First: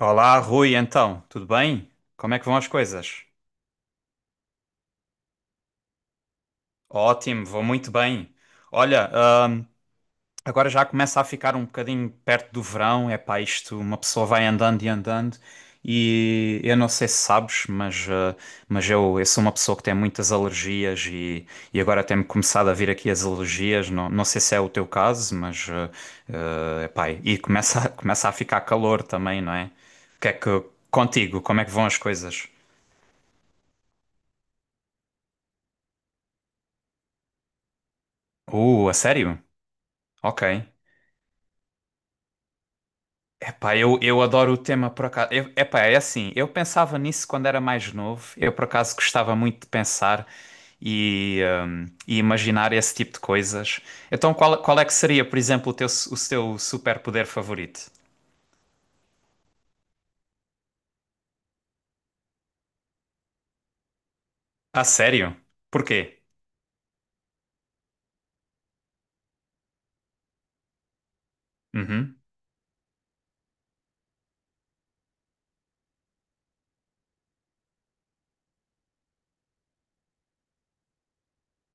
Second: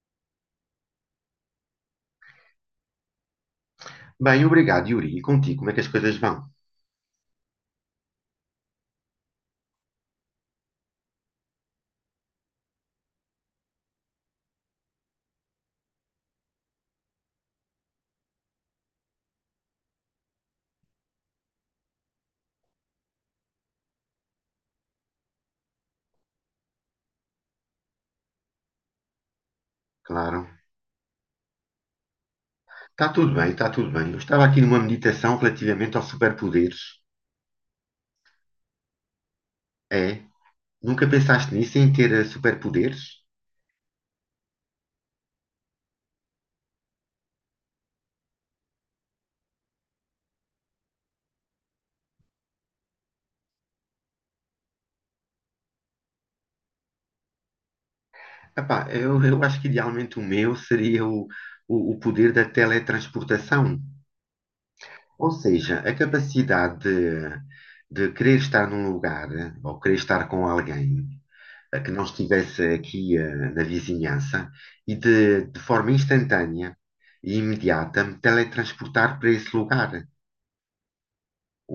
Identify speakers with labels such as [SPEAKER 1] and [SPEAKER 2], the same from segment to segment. [SPEAKER 1] Olá, Rui, então, tudo bem? Como é que vão as coisas?
[SPEAKER 2] Bem, obrigado, Yuri. E contigo, como é que as coisas vão?
[SPEAKER 1] Ótimo, vou muito bem. Olha, agora já começa a ficar um bocadinho perto do verão, é pá, isto, uma pessoa vai andando e andando e eu não sei se sabes, mas, mas eu sou uma pessoa que tem muitas alergias e agora tem-me começado a vir aqui as alergias, não, não sei se é o teu caso, mas, é pá, e começa, começa a ficar calor também, não é? O que é
[SPEAKER 2] Claro.
[SPEAKER 1] que, contigo, como é que vão as coisas?
[SPEAKER 2] Está tudo bem, está tudo bem. Eu estava aqui numa meditação relativamente aos superpoderes.
[SPEAKER 1] A sério?
[SPEAKER 2] É?
[SPEAKER 1] Ok.
[SPEAKER 2] Nunca pensaste nisso, em ter superpoderes?
[SPEAKER 1] Epá, eu adoro o tema por acaso. Eu, epá, é assim, eu pensava nisso quando era mais novo. Eu por acaso gostava muito de pensar e imaginar esse tipo de coisas. Então, qual é que seria, por exemplo, o teu, o teu superpoder favorito?
[SPEAKER 2] Epá, eu acho que idealmente o meu seria o poder da teletransportação.
[SPEAKER 1] Ah,
[SPEAKER 2] Ou
[SPEAKER 1] sério?
[SPEAKER 2] seja, a
[SPEAKER 1] Porquê?
[SPEAKER 2] capacidade de querer estar num lugar ou querer estar com alguém a que não
[SPEAKER 1] Uhum.
[SPEAKER 2] estivesse aqui na vizinhança e de forma instantânea e imediata me teletransportar para esse lugar.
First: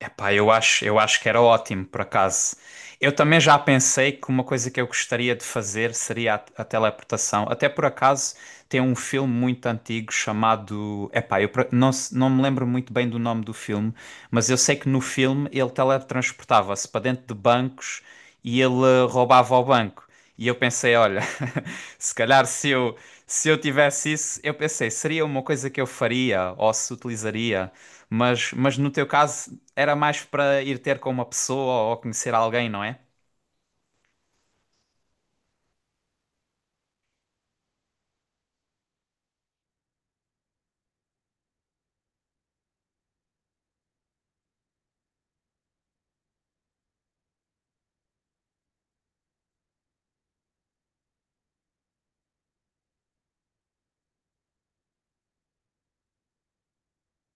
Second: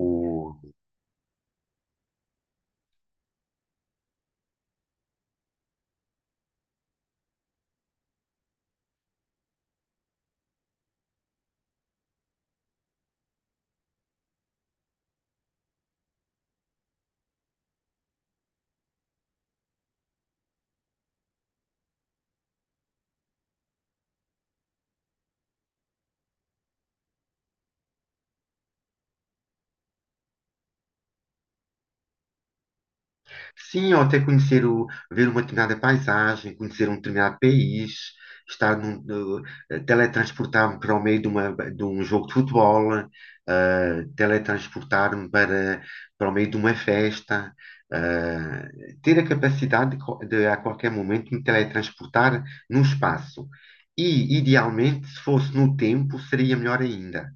[SPEAKER 1] Epá, eu acho que era ótimo, por acaso. Eu também já pensei que uma coisa que eu gostaria de fazer seria a teleportação. Até por acaso tem um filme muito antigo chamado. Epá, não, não me lembro muito bem do nome do filme, mas eu sei que no filme ele teletransportava-se para dentro de bancos e ele roubava o banco. E eu pensei, olha, se calhar se eu, se eu tivesse isso, eu pensei, seria uma coisa que eu faria ou se utilizaria, mas no teu caso era mais para ir ter com uma pessoa ou conhecer alguém, não é?
[SPEAKER 2] Sim, ou até conhecer o, ver uma determinada paisagem, conhecer um determinado país, estar num, no- teletransportar-me para o meio de, uma, de um jogo de futebol, teletransportar-me para, para o meio de uma festa, ter a capacidade de, a qualquer momento me teletransportar no espaço. E, idealmente, se fosse no tempo, seria melhor ainda.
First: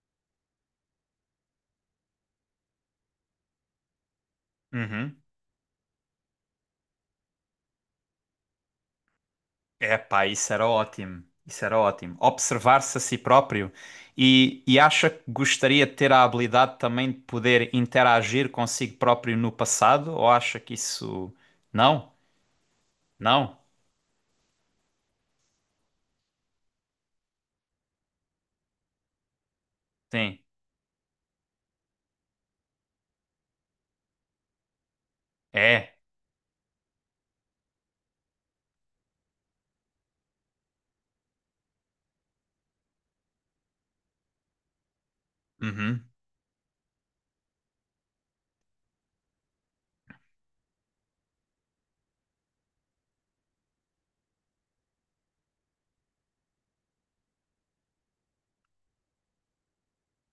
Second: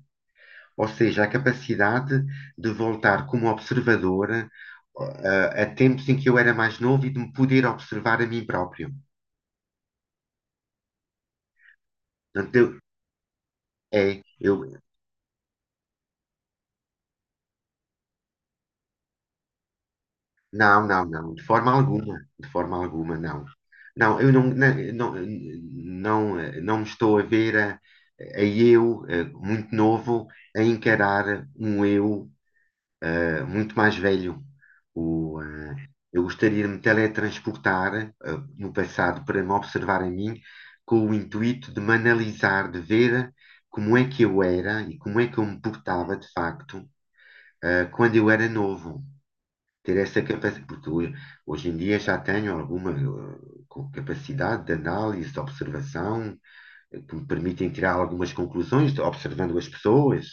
[SPEAKER 2] Ou seja, a capacidade de voltar como observadora
[SPEAKER 1] Uhum.
[SPEAKER 2] a tempos em que eu era mais novo e de me poder observar a mim próprio.
[SPEAKER 1] Epá, isso era ótimo. Isso era ótimo.
[SPEAKER 2] Portanto, eu,
[SPEAKER 1] Observar-se a si próprio
[SPEAKER 2] é,
[SPEAKER 1] e
[SPEAKER 2] eu,
[SPEAKER 1] acha que gostaria de ter a habilidade também de poder interagir consigo próprio no passado ou acha que
[SPEAKER 2] não, não, não,
[SPEAKER 1] isso... Não?
[SPEAKER 2] de forma alguma, não.
[SPEAKER 1] Não?
[SPEAKER 2] Não, eu não, não, não, não, me estou a ver a, muito novo,
[SPEAKER 1] Sim.
[SPEAKER 2] a encarar um eu muito mais velho.
[SPEAKER 1] É.
[SPEAKER 2] Eu gostaria de me teletransportar, no passado para me observar a mim, com o intuito de me analisar, de ver como é que eu era e como é que eu me
[SPEAKER 1] Uhum.
[SPEAKER 2] portava de facto, quando eu era novo. Ter essa capacidade, porque hoje em dia já tenho alguma capacidade de análise, de observação, que me permitem tirar algumas conclusões de- observando as pessoas.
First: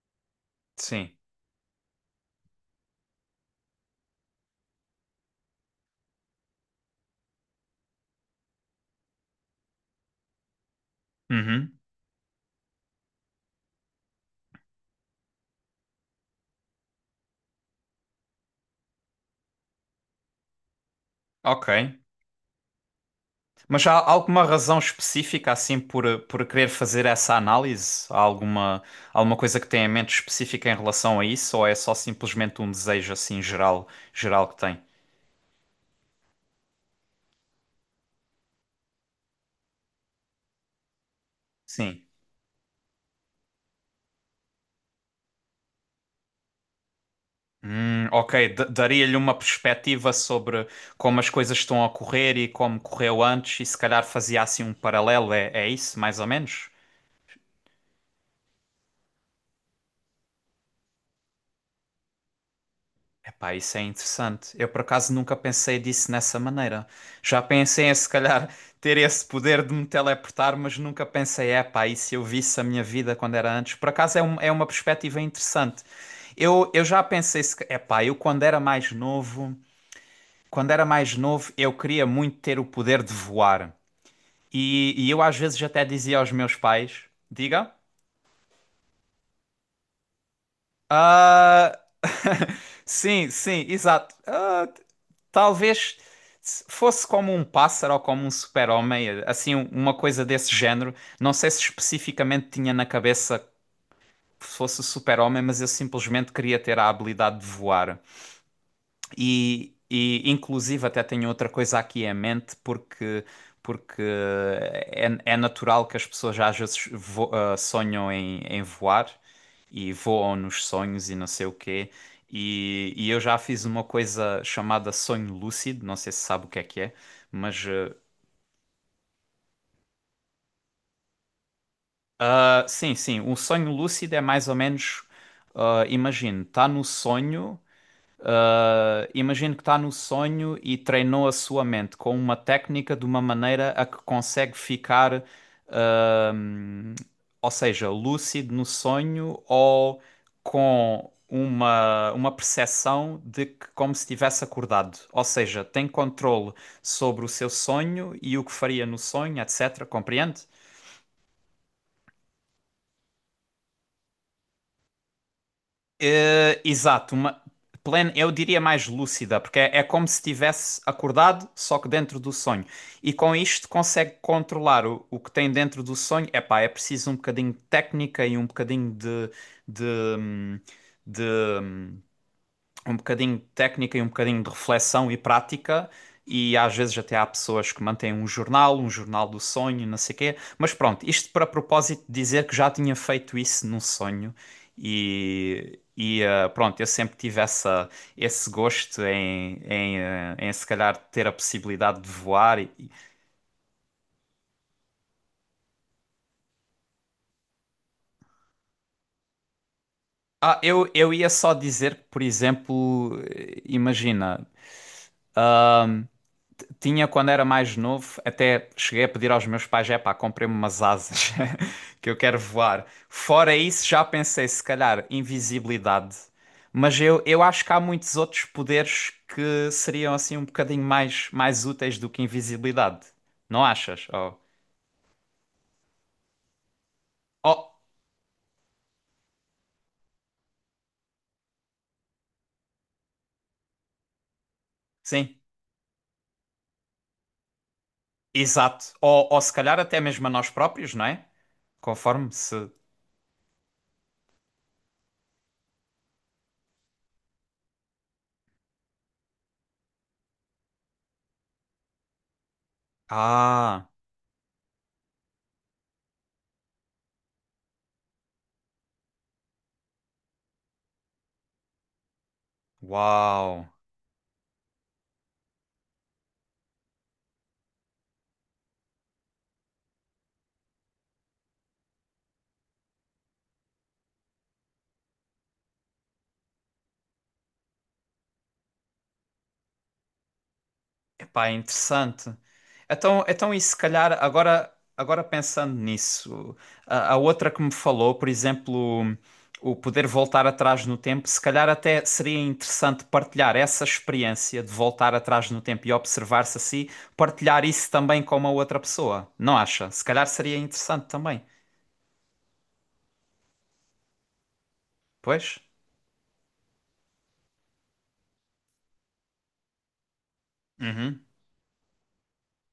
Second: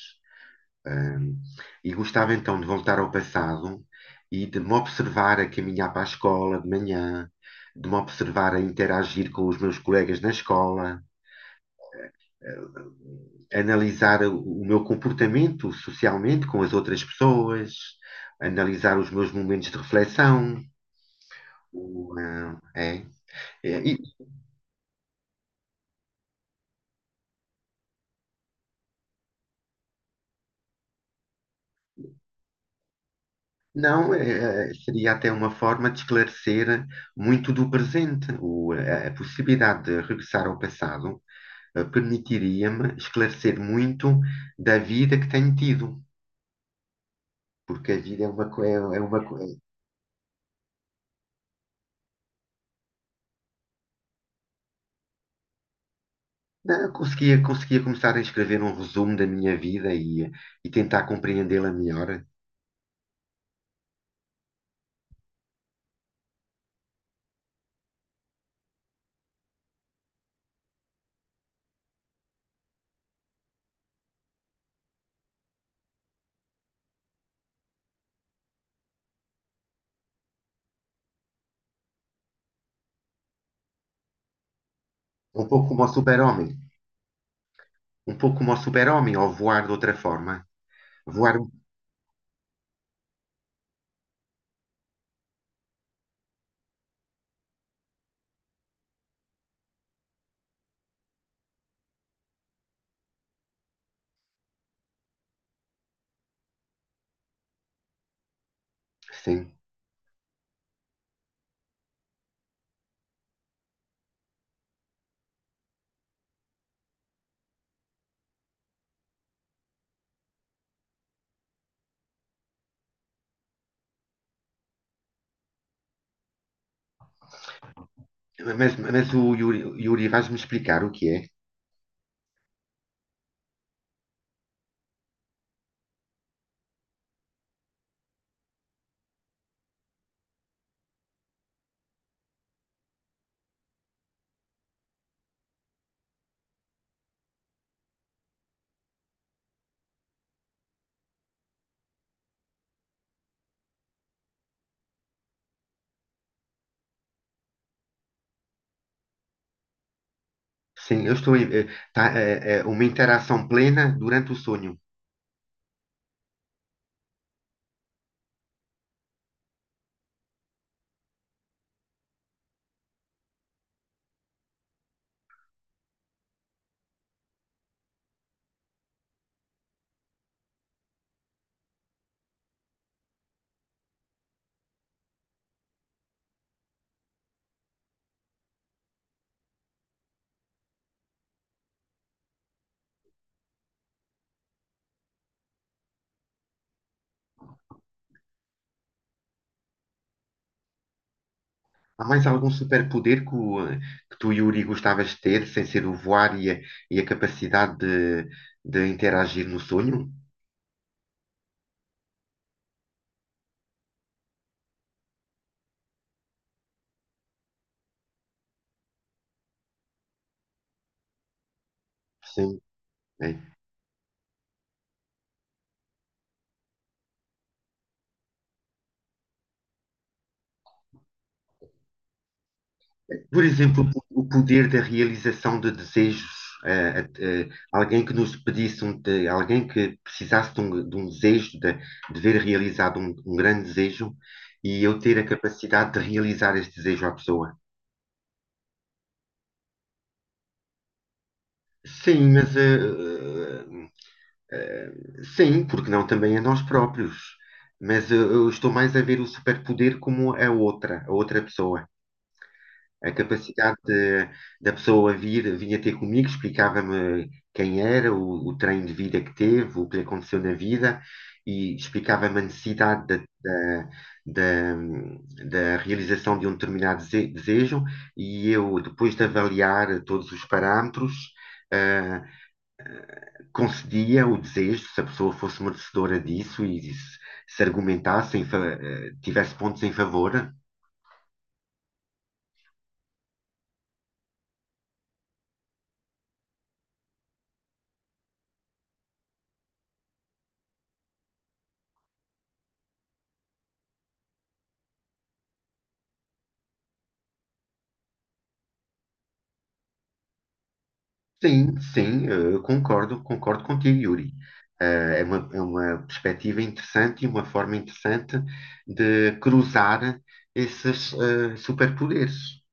[SPEAKER 1] Sim.
[SPEAKER 2] Ahm, e gostava então de voltar ao passado e de me observar a caminhar para a escola de manhã, de me observar a interagir com os meus colegas na escola,
[SPEAKER 1] Uhum.
[SPEAKER 2] analisar o meu comportamento socialmente com as outras pessoas, analisar os meus momentos de reflexão.
[SPEAKER 1] Ok.
[SPEAKER 2] O, ah, é. É,
[SPEAKER 1] Mas há
[SPEAKER 2] e
[SPEAKER 1] alguma razão específica, assim, por querer fazer essa análise? Há alguma, alguma coisa que tem em mente específica em relação a isso? Ou é só simplesmente um desejo, assim,
[SPEAKER 2] Não,
[SPEAKER 1] geral que tem?
[SPEAKER 2] seria até uma forma de esclarecer muito do presente, a possibilidade de regressar ao passado
[SPEAKER 1] Sim.
[SPEAKER 2] permitiria-me esclarecer muito da vida que tenho tido. Porque a vida é uma
[SPEAKER 1] Ok.
[SPEAKER 2] coisa.
[SPEAKER 1] Daria-lhe uma perspectiva sobre como as coisas estão a correr e como correu antes e se calhar fazia, assim, um paralelo. É, é isso, mais ou menos?
[SPEAKER 2] Não, eu conseguia, conseguia começar a escrever um resumo da minha vida e tentar compreendê-la melhor.
[SPEAKER 1] Epá, isso é interessante. Eu por acaso nunca pensei disso nessa maneira. Já pensei em se calhar ter esse poder de me teleportar, mas nunca pensei, epá, e se eu visse a minha vida quando era antes? Por acaso é, é uma perspectiva interessante. Eu já pensei, se ca- epá, eu quando era mais novo, quando era mais novo, eu queria muito ter o poder de voar. E eu às
[SPEAKER 2] Um
[SPEAKER 1] vezes
[SPEAKER 2] pouco
[SPEAKER 1] até
[SPEAKER 2] como o
[SPEAKER 1] dizia aos
[SPEAKER 2] super-homem.
[SPEAKER 1] meus pais, diga?
[SPEAKER 2] Um pouco como o super-homem, ou voar de outra forma. Voar,
[SPEAKER 1] Ah, sim, sim, exato. Ah, talvez se fosse como um pássaro ou como um super-homem, assim, uma coisa desse género. Não sei se especificamente tinha na cabeça que fosse o super-homem, mas eu simplesmente queria ter a habilidade de voar.
[SPEAKER 2] sim.
[SPEAKER 1] E inclusive até tenho outra coisa aqui em mente, porque, porque é, é natural que as pessoas às vezes sonham em, em voar e voam nos sonhos e não sei o quê. E eu já fiz uma coisa chamada sonho lúcido, não sei se sabe o que é, mas
[SPEAKER 2] Mas o Yuri, Yuri, vais-me explicar o que é?
[SPEAKER 1] sim, sim, o sonho lúcido é mais ou menos, imagino, imagina, tá no sonho. Ah, imagino que está no sonho e treinou a sua mente com uma técnica de uma maneira a que consegue ficar, ahm, ou seja, lúcido no sonho ou com uma percepção de que como se tivesse acordado. Ou seja, tem controle sobre o seu sonho e o que faria no sonho, etc. Compreende?
[SPEAKER 2] Sim, eu estou em, tá, uma interação plena durante o sonho.
[SPEAKER 1] Exato, uma plena, eu diria mais lúcida, porque é, é como se tivesse acordado, só que dentro do sonho. E com isto consegue controlar o que tem dentro do sonho. Epá, é preciso um bocadinho de técnica e um bocadinho de, de, hum, de um bocadinho de técnica e um bocadinho de reflexão e prática. E às vezes até há pessoas que mantêm um jornal do sonho, não sei o quê. Mas pronto, isto para propósito de dizer que já tinha feito isso num sonho. E, pronto, eu sempre tive essa, esse gosto em, em se calhar ter a possibilidade
[SPEAKER 2] Há
[SPEAKER 1] de
[SPEAKER 2] mais algum
[SPEAKER 1] voar.
[SPEAKER 2] superpoder que tu, Yuri, gostavas de ter, sem ser o voar e a capacidade de interagir no sonho?
[SPEAKER 1] Ah, eu ia só dizer que, por exemplo, imagina. ah, Tinha quando era mais novo, até cheguei a pedir aos meus pais, é pá, comprei-me umas asas que eu quero
[SPEAKER 2] Sim.
[SPEAKER 1] voar.
[SPEAKER 2] É.
[SPEAKER 1] Fora isso, já pensei, se calhar, invisibilidade. Mas eu acho que há muitos outros poderes que seriam assim um bocadinho mais, mais úteis do que invisibilidade.
[SPEAKER 2] Por
[SPEAKER 1] Não
[SPEAKER 2] exemplo,
[SPEAKER 1] achas?
[SPEAKER 2] o
[SPEAKER 1] Ou,
[SPEAKER 2] poder da realização de desejos.
[SPEAKER 1] oh,
[SPEAKER 2] Alguém que nos pedisse, alguém que precisasse de um desejo, de ver realizado um, um grande desejo, e eu ter a
[SPEAKER 1] sim,
[SPEAKER 2] capacidade de realizar esse desejo à pessoa.
[SPEAKER 1] exato. Ou se calhar até mesmo a nós próprios, não é?
[SPEAKER 2] Sim,
[SPEAKER 1] Conforme
[SPEAKER 2] mas
[SPEAKER 1] se.
[SPEAKER 2] eh, Uh, sim, porque não também a nós próprios. Mas eu estou mais a ver o superpoder como a outra pessoa. A capacidade
[SPEAKER 1] Ah,
[SPEAKER 2] de- da pessoa vir, vinha ter comigo, explicava-me quem era, o trem de vida que teve, o que lhe aconteceu na vida, e explicava-me a necessidade
[SPEAKER 1] uau.
[SPEAKER 2] da, da, da realização de um determinado desejo, e eu, depois de avaliar todos os parâmetros, eh, concedia o desejo, se a pessoa fosse merecedora disso e se argumentasse, tivesse pontos em favor.
[SPEAKER 1] Epá, é interessante. Então, então e se calhar, agora, agora pensando nisso, a outra que me falou, por exemplo, o poder voltar atrás no tempo, se calhar até seria interessante partilhar essa experiência de voltar atrás no tempo e observar-se assim, partilhar isso também com uma outra pessoa, não acha? Se calhar seria interessante também,
[SPEAKER 2] Sim, sim, concordo, concordo contigo, Yuri. É uma,
[SPEAKER 1] pois?
[SPEAKER 2] é uma perspectiva interessante e uma forma interessante de cruzar esses
[SPEAKER 1] Uhum.
[SPEAKER 2] superpoderes.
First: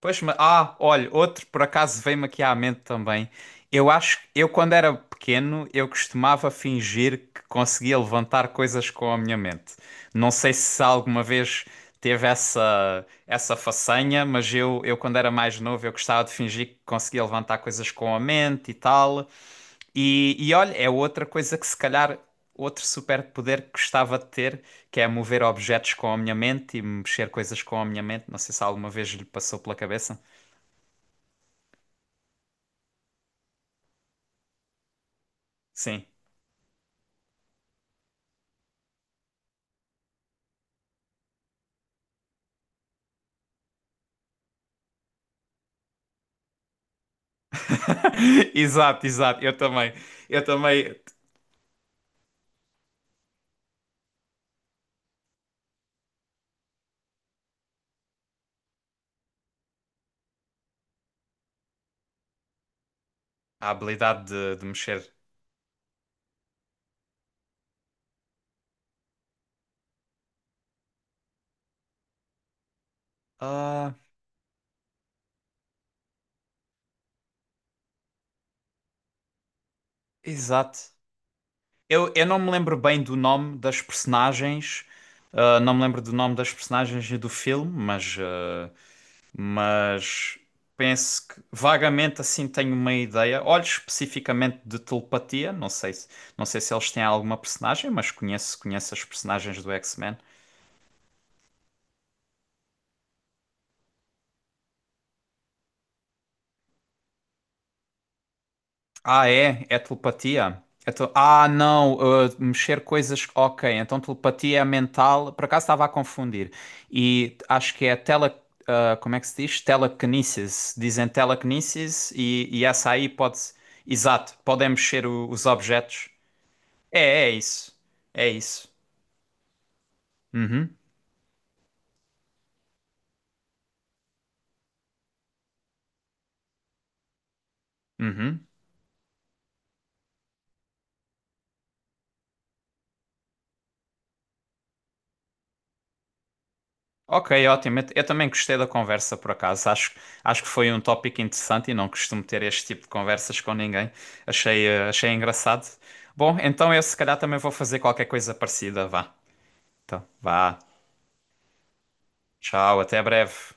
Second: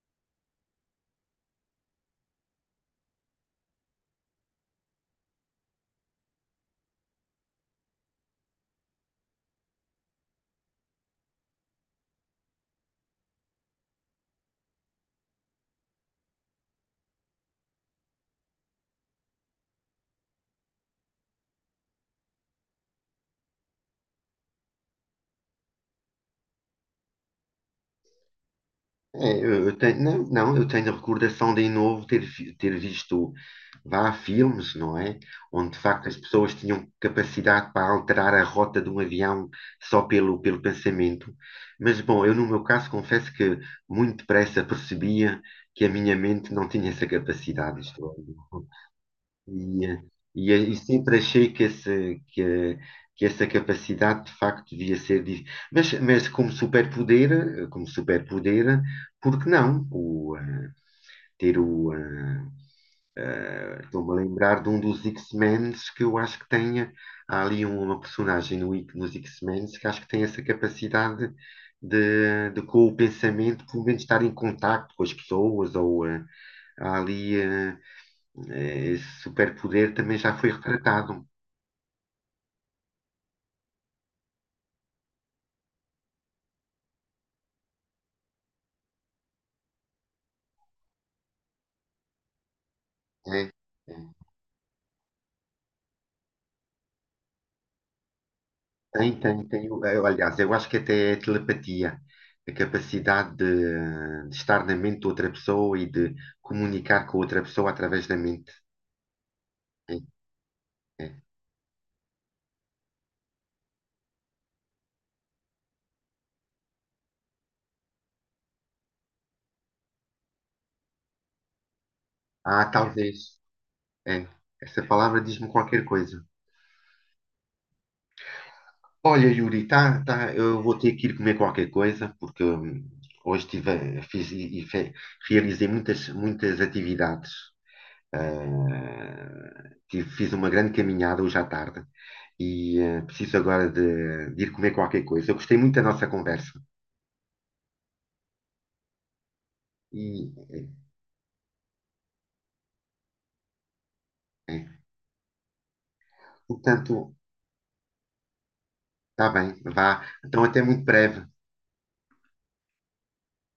[SPEAKER 1] Pois, mas, ah, olha, outro por acaso veio-me aqui à mente também. Eu acho, eu quando era pequeno, eu costumava fingir que conseguia levantar coisas com a minha mente. Não sei se alguma vez teve essa essa façanha, mas eu quando era mais novo, eu gostava de fingir que conseguia levantar coisas com a mente e tal. E olha, é outra coisa que se calhar outro superpoder que gostava de ter, que é mover objetos com a minha mente e mexer coisas com a minha mente. Não sei se alguma vez lhe
[SPEAKER 2] É,
[SPEAKER 1] passou
[SPEAKER 2] eu
[SPEAKER 1] pela
[SPEAKER 2] eu tenho, não,
[SPEAKER 1] cabeça.
[SPEAKER 2] não, eu tenho a recordação de em novo ter, ter visto vá filmes, não é? Onde de facto
[SPEAKER 1] Sim.
[SPEAKER 2] as pessoas tinham capacidade para alterar a rota de um avião só pelo, pelo pensamento. Mas bom, eu no meu caso confesso que muito depressa percebia que a minha mente não tinha essa capacidade. Isto é.
[SPEAKER 1] Exato, exato. Eu
[SPEAKER 2] E,
[SPEAKER 1] também.
[SPEAKER 2] eh,
[SPEAKER 1] Eu
[SPEAKER 2] e
[SPEAKER 1] também.
[SPEAKER 2] sempre achei que, esse, que, eh, que essa capacidade de facto devia ser. Mas como superpoder, como superpoder, por que não? O, eh, ter o. eh,
[SPEAKER 1] A
[SPEAKER 2] Estou-me a
[SPEAKER 1] habilidade
[SPEAKER 2] lembrar
[SPEAKER 1] de
[SPEAKER 2] de um dos
[SPEAKER 1] mexer.
[SPEAKER 2] X-Men que eu acho que tem. Há ali uma personagem no, nos X-Men que acho que tem essa capacidade de, com o pensamento, pelo
[SPEAKER 1] Ah,
[SPEAKER 2] menos estar em contacto com as pessoas, há ali. Esse superpoder também já foi
[SPEAKER 1] exato.
[SPEAKER 2] retratado.
[SPEAKER 1] Eu não me lembro bem do nome das personagens. Não me lembro do nome das personagens e do filme, mas, mas penso que vagamente assim tenho uma
[SPEAKER 2] É,
[SPEAKER 1] ideia. Olho
[SPEAKER 2] é.
[SPEAKER 1] especificamente de telepatia. Não sei se, não sei se eles têm alguma personagem, mas conheço, conheço as
[SPEAKER 2] Tem, tem,
[SPEAKER 1] personagens
[SPEAKER 2] tem.
[SPEAKER 1] do X-Men.
[SPEAKER 2] Aliás, eu acho que até é telepatia, a capacidade de estar na mente de outra pessoa e de comunicar com outra pessoa através da mente.
[SPEAKER 1] Ah, é? É
[SPEAKER 2] É,
[SPEAKER 1] telepatia?
[SPEAKER 2] é.
[SPEAKER 1] Ah, não, mexer coisas. Ok, então telepatia é mental. Por acaso estava a confundir. E acho que é tele. Como é que se diz? Telekinesis. Dizem telekinesis e
[SPEAKER 2] É.
[SPEAKER 1] essa aí
[SPEAKER 2] Talvez.
[SPEAKER 1] pode.
[SPEAKER 2] É.
[SPEAKER 1] Exato, podem
[SPEAKER 2] Essa
[SPEAKER 1] mexer
[SPEAKER 2] palavra
[SPEAKER 1] os
[SPEAKER 2] diz-me qualquer
[SPEAKER 1] objetos.
[SPEAKER 2] coisa.
[SPEAKER 1] É, é isso. É isso.
[SPEAKER 2] Olha, Yuri, tá, tá, eu
[SPEAKER 1] Uhum,
[SPEAKER 2] vou ter que ir comer qualquer coisa, porque hoje tive, a- fiz e fe- realizei muitas, muitas atividades.
[SPEAKER 1] uhum.
[SPEAKER 2] Tive- fiz uma grande caminhada hoje à tarde e preciso agora de ir comer qualquer coisa. Eu gostei muito da nossa conversa.
[SPEAKER 1] Ok, ótimo. Eu também gostei da conversa, por acaso. Acho,
[SPEAKER 2] E,
[SPEAKER 1] acho que
[SPEAKER 2] eh,
[SPEAKER 1] foi um tópico interessante e não costumo ter este tipo de conversas com ninguém.
[SPEAKER 2] eh,
[SPEAKER 1] Achei, achei engraçado. Bom, então eu se
[SPEAKER 2] Portanto,
[SPEAKER 1] calhar também vou fazer qualquer coisa parecida. Vá.
[SPEAKER 2] está bem, vá.
[SPEAKER 1] Então,
[SPEAKER 2] Então,
[SPEAKER 1] vá.
[SPEAKER 2] até muito breve.
[SPEAKER 1] Tchau, até breve.